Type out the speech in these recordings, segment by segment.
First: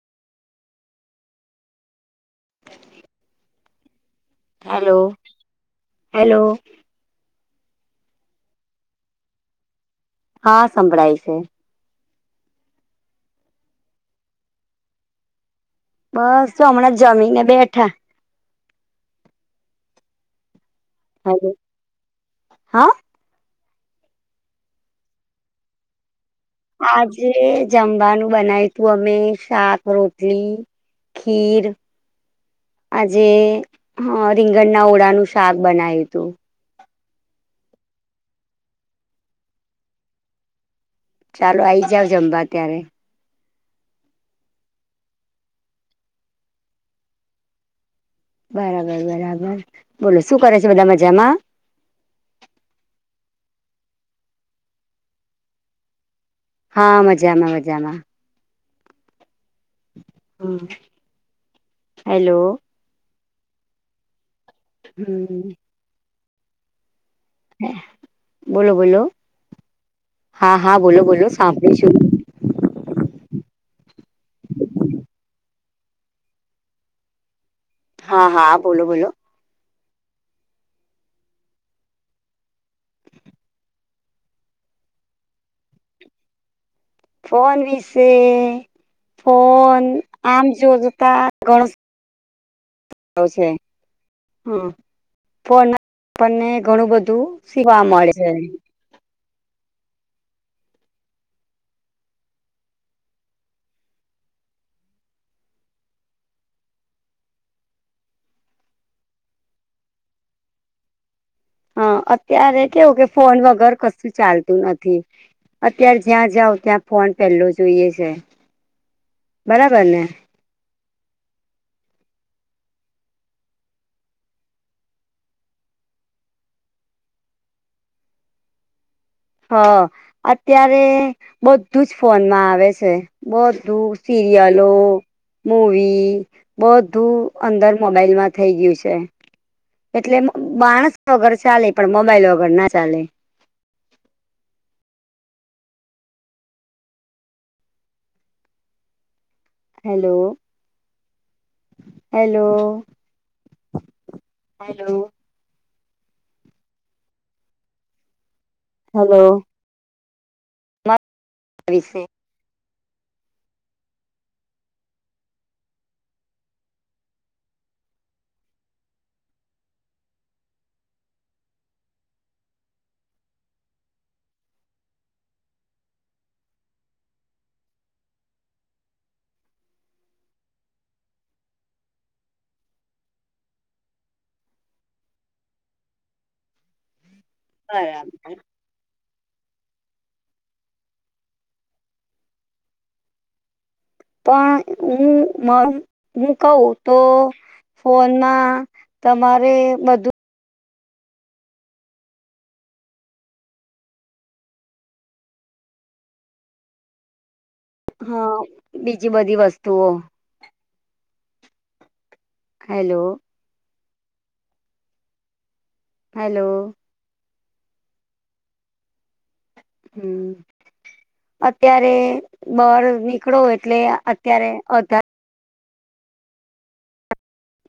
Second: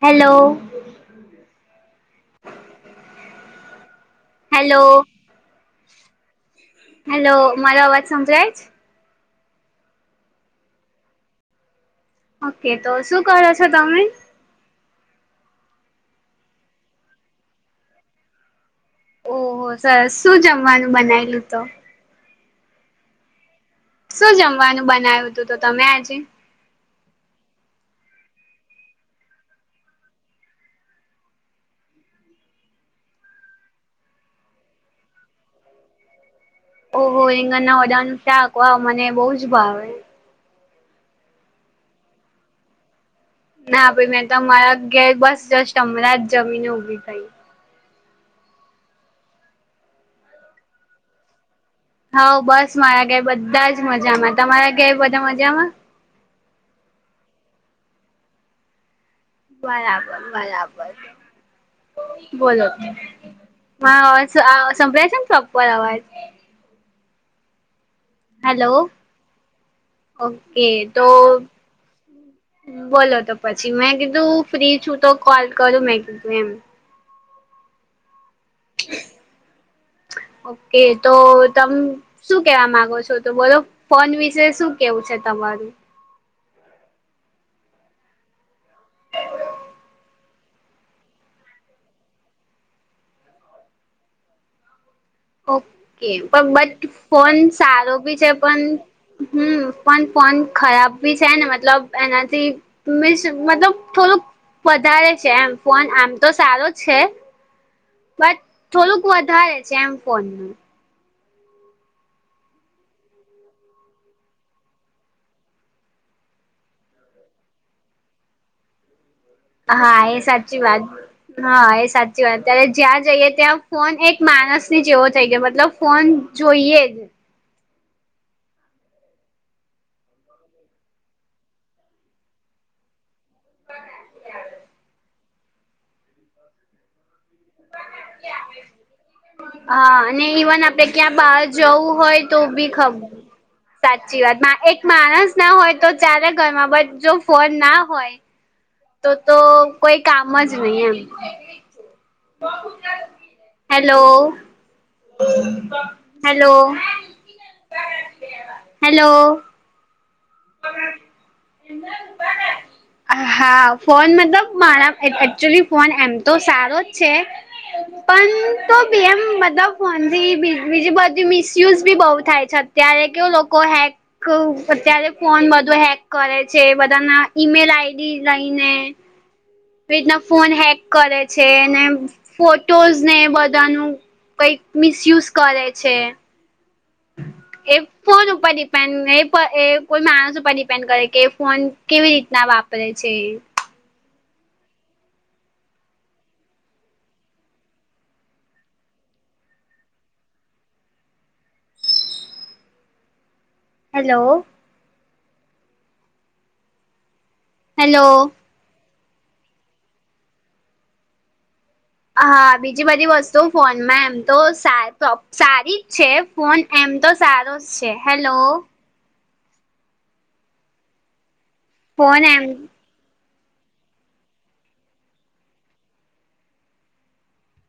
Hello. [inaudible] Hello hello. Hello મારો અવાજ સંભળાય છ? હા સંભળાય છે. ઓકે તો શું કરો છો તમે? બસ તો હમણાં જમીને બેઠા. ઓહો સરસ શું જમવાનું બનાયલું હલો તો. હા. શું જમવાનું બનાવ્યું હતું તો તમે આજે. આજે જમવાનું બનાયુ તું અમે શાક-રોટલી ખીર આજે રીંગણના ઓળાનું શાક બનાયું તું. ઓહો રીંગણ ના ઓદાનુ શાક વાહ મને બહુ જ ભાવે. ચાલો આઈ જાવ જમવા ત્યારે. ના ભાઈ મેં તો મારા ઘેર બસ જસ્ટ હમણા જ જમીન ઊભી થઈ. બરાબર બરાબર બોલો શું કરે છે બધા મજામાં. હઓ બસ મારા ઘેર બધ્ધા જ મજામાં તમારા ઘેર બધા મજામાં. હા મજામાં મજામાં. બરાબર હમ બલાબર હેલો બોલો. હ અ સંભળાય છે ને હમ પ્રોપ્પર અવાજ. બોલો હેલો બોલો હા ઓકે હા બોલો તો બોલો સાંભળીશું. બોલો તો પછી મેં કીધું ફ્રી છું તો કોલ કરું મેં કીધું એમ. હા હા બોલો બોલો. ઓકે તો તમ શું કેવા માંગો છો તો બોલો ફોન વિશે શું કેવું છે તમારું ફોન વિશે ફોન આમ જોતા ઘણું આવશે હુ. ઓકે પણ બટ બધું ફોન શીખવા સારો મળે બી છે પન. હમ્મ પન ફોન ખરાબ બી છે ને મતલબ એનાથી મિસ મતલબ થોલુક વધારે છે એમ ફોન આમ તો સારો જ છે. બટ થોલુક વધારે છે એમ ફોનનું હા અત્યારે કેવું કે ફોન વગર કશું ચાલતું નથી. અત્યારે જ્યાં જાવ ત્યાં ફોન પેલ્લો જોઈએ છે. બરાબર ને હા એ સાચી વાત. હા એ સાચી વાત ત્યારે જ્યાં જઈએ ત્યાં ફોન એક માણસ ની જેવો થઈ ગયો મતલબ ફોન જોઈએ જ. હ અત્યારે બધું જ ફોનમાં આવે છે. બધું સીરિયલો મૂવી બધું. અંદર મોબાઈલ માં થઇ ગયું છે. હા એટલે અને ઈવન આપડે માણસ ક્યાં વગર બહાર ચાલે પણ જવું હોય મોબાઈલ તો વગર ના ભી ખબ. ચાલે સાચી વાત ના એક માણસ ના હોય તો ચાલે ઘરમાં બટ જો ફોન ના હોય તો તો કોઈ હેલો કામ જ નહી એમ. Hello hello. Hello. Hello hello. Hello. તશે [inaudible] બ [inaudible] હા ફોન મતલબ મારા એકચુલી ફોન એમ તો સારો જ છે હમ [inaudible] પણ તો બી એમ મતલબ ફોન થી બી બીજી બધી મિસયુઝ બી બહુ થાય છે. ત્યારે કેવું લોકો હેક અત્યારે ફોન બધું હેક કરે છે બધાના ઈમેલ આઈડી લઈને એ રીતના ફોન હેક કરે છે ને ફોટોઝ ને બધાનું કઈક મિસયુઝ કરે છે એ ફોન બરાબર ઉપર ડી પણ એ પર એ કોઈ માણસ ઉપર ડિપેન્ડ કરે કે ફોન કેવી રીતના વાપરે છે ઇ. પણ હું મો હું કહું તો ફોનમાં તમારે બધું હેલો. હેલો હા બીજી બધી વસ્તુઓ. હા બીજી હેલો બધી વસ્તુ ફોનમાં એમ તો સાત સારી જ છે હેલો ફોન એમ તો સારો જ છે હેલો. હમ અત્યારે ફોન એમ બર નિકળો એટલે અત્યારે અ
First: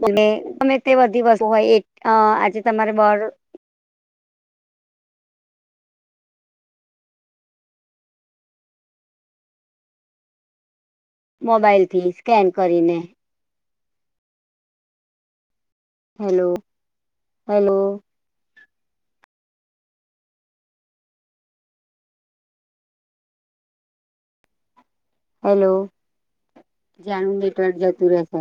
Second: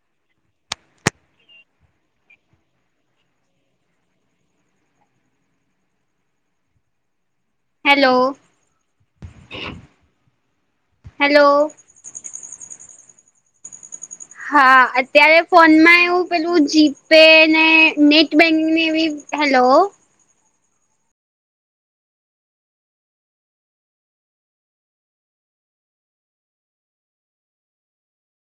અને તમે તેવા દિવસ હોય એ અ આજે તમારે બ હેલો. હેલો મોબાઈલ થીલી સ્કેન કરીને. હા અત્યારે ફોનમાં એવું હેલો પેલું જીપે ને હેલો નેટ બેન્ક ને એવી હેલો. હેલો જાન નેટવર્ક જતુ રેશે.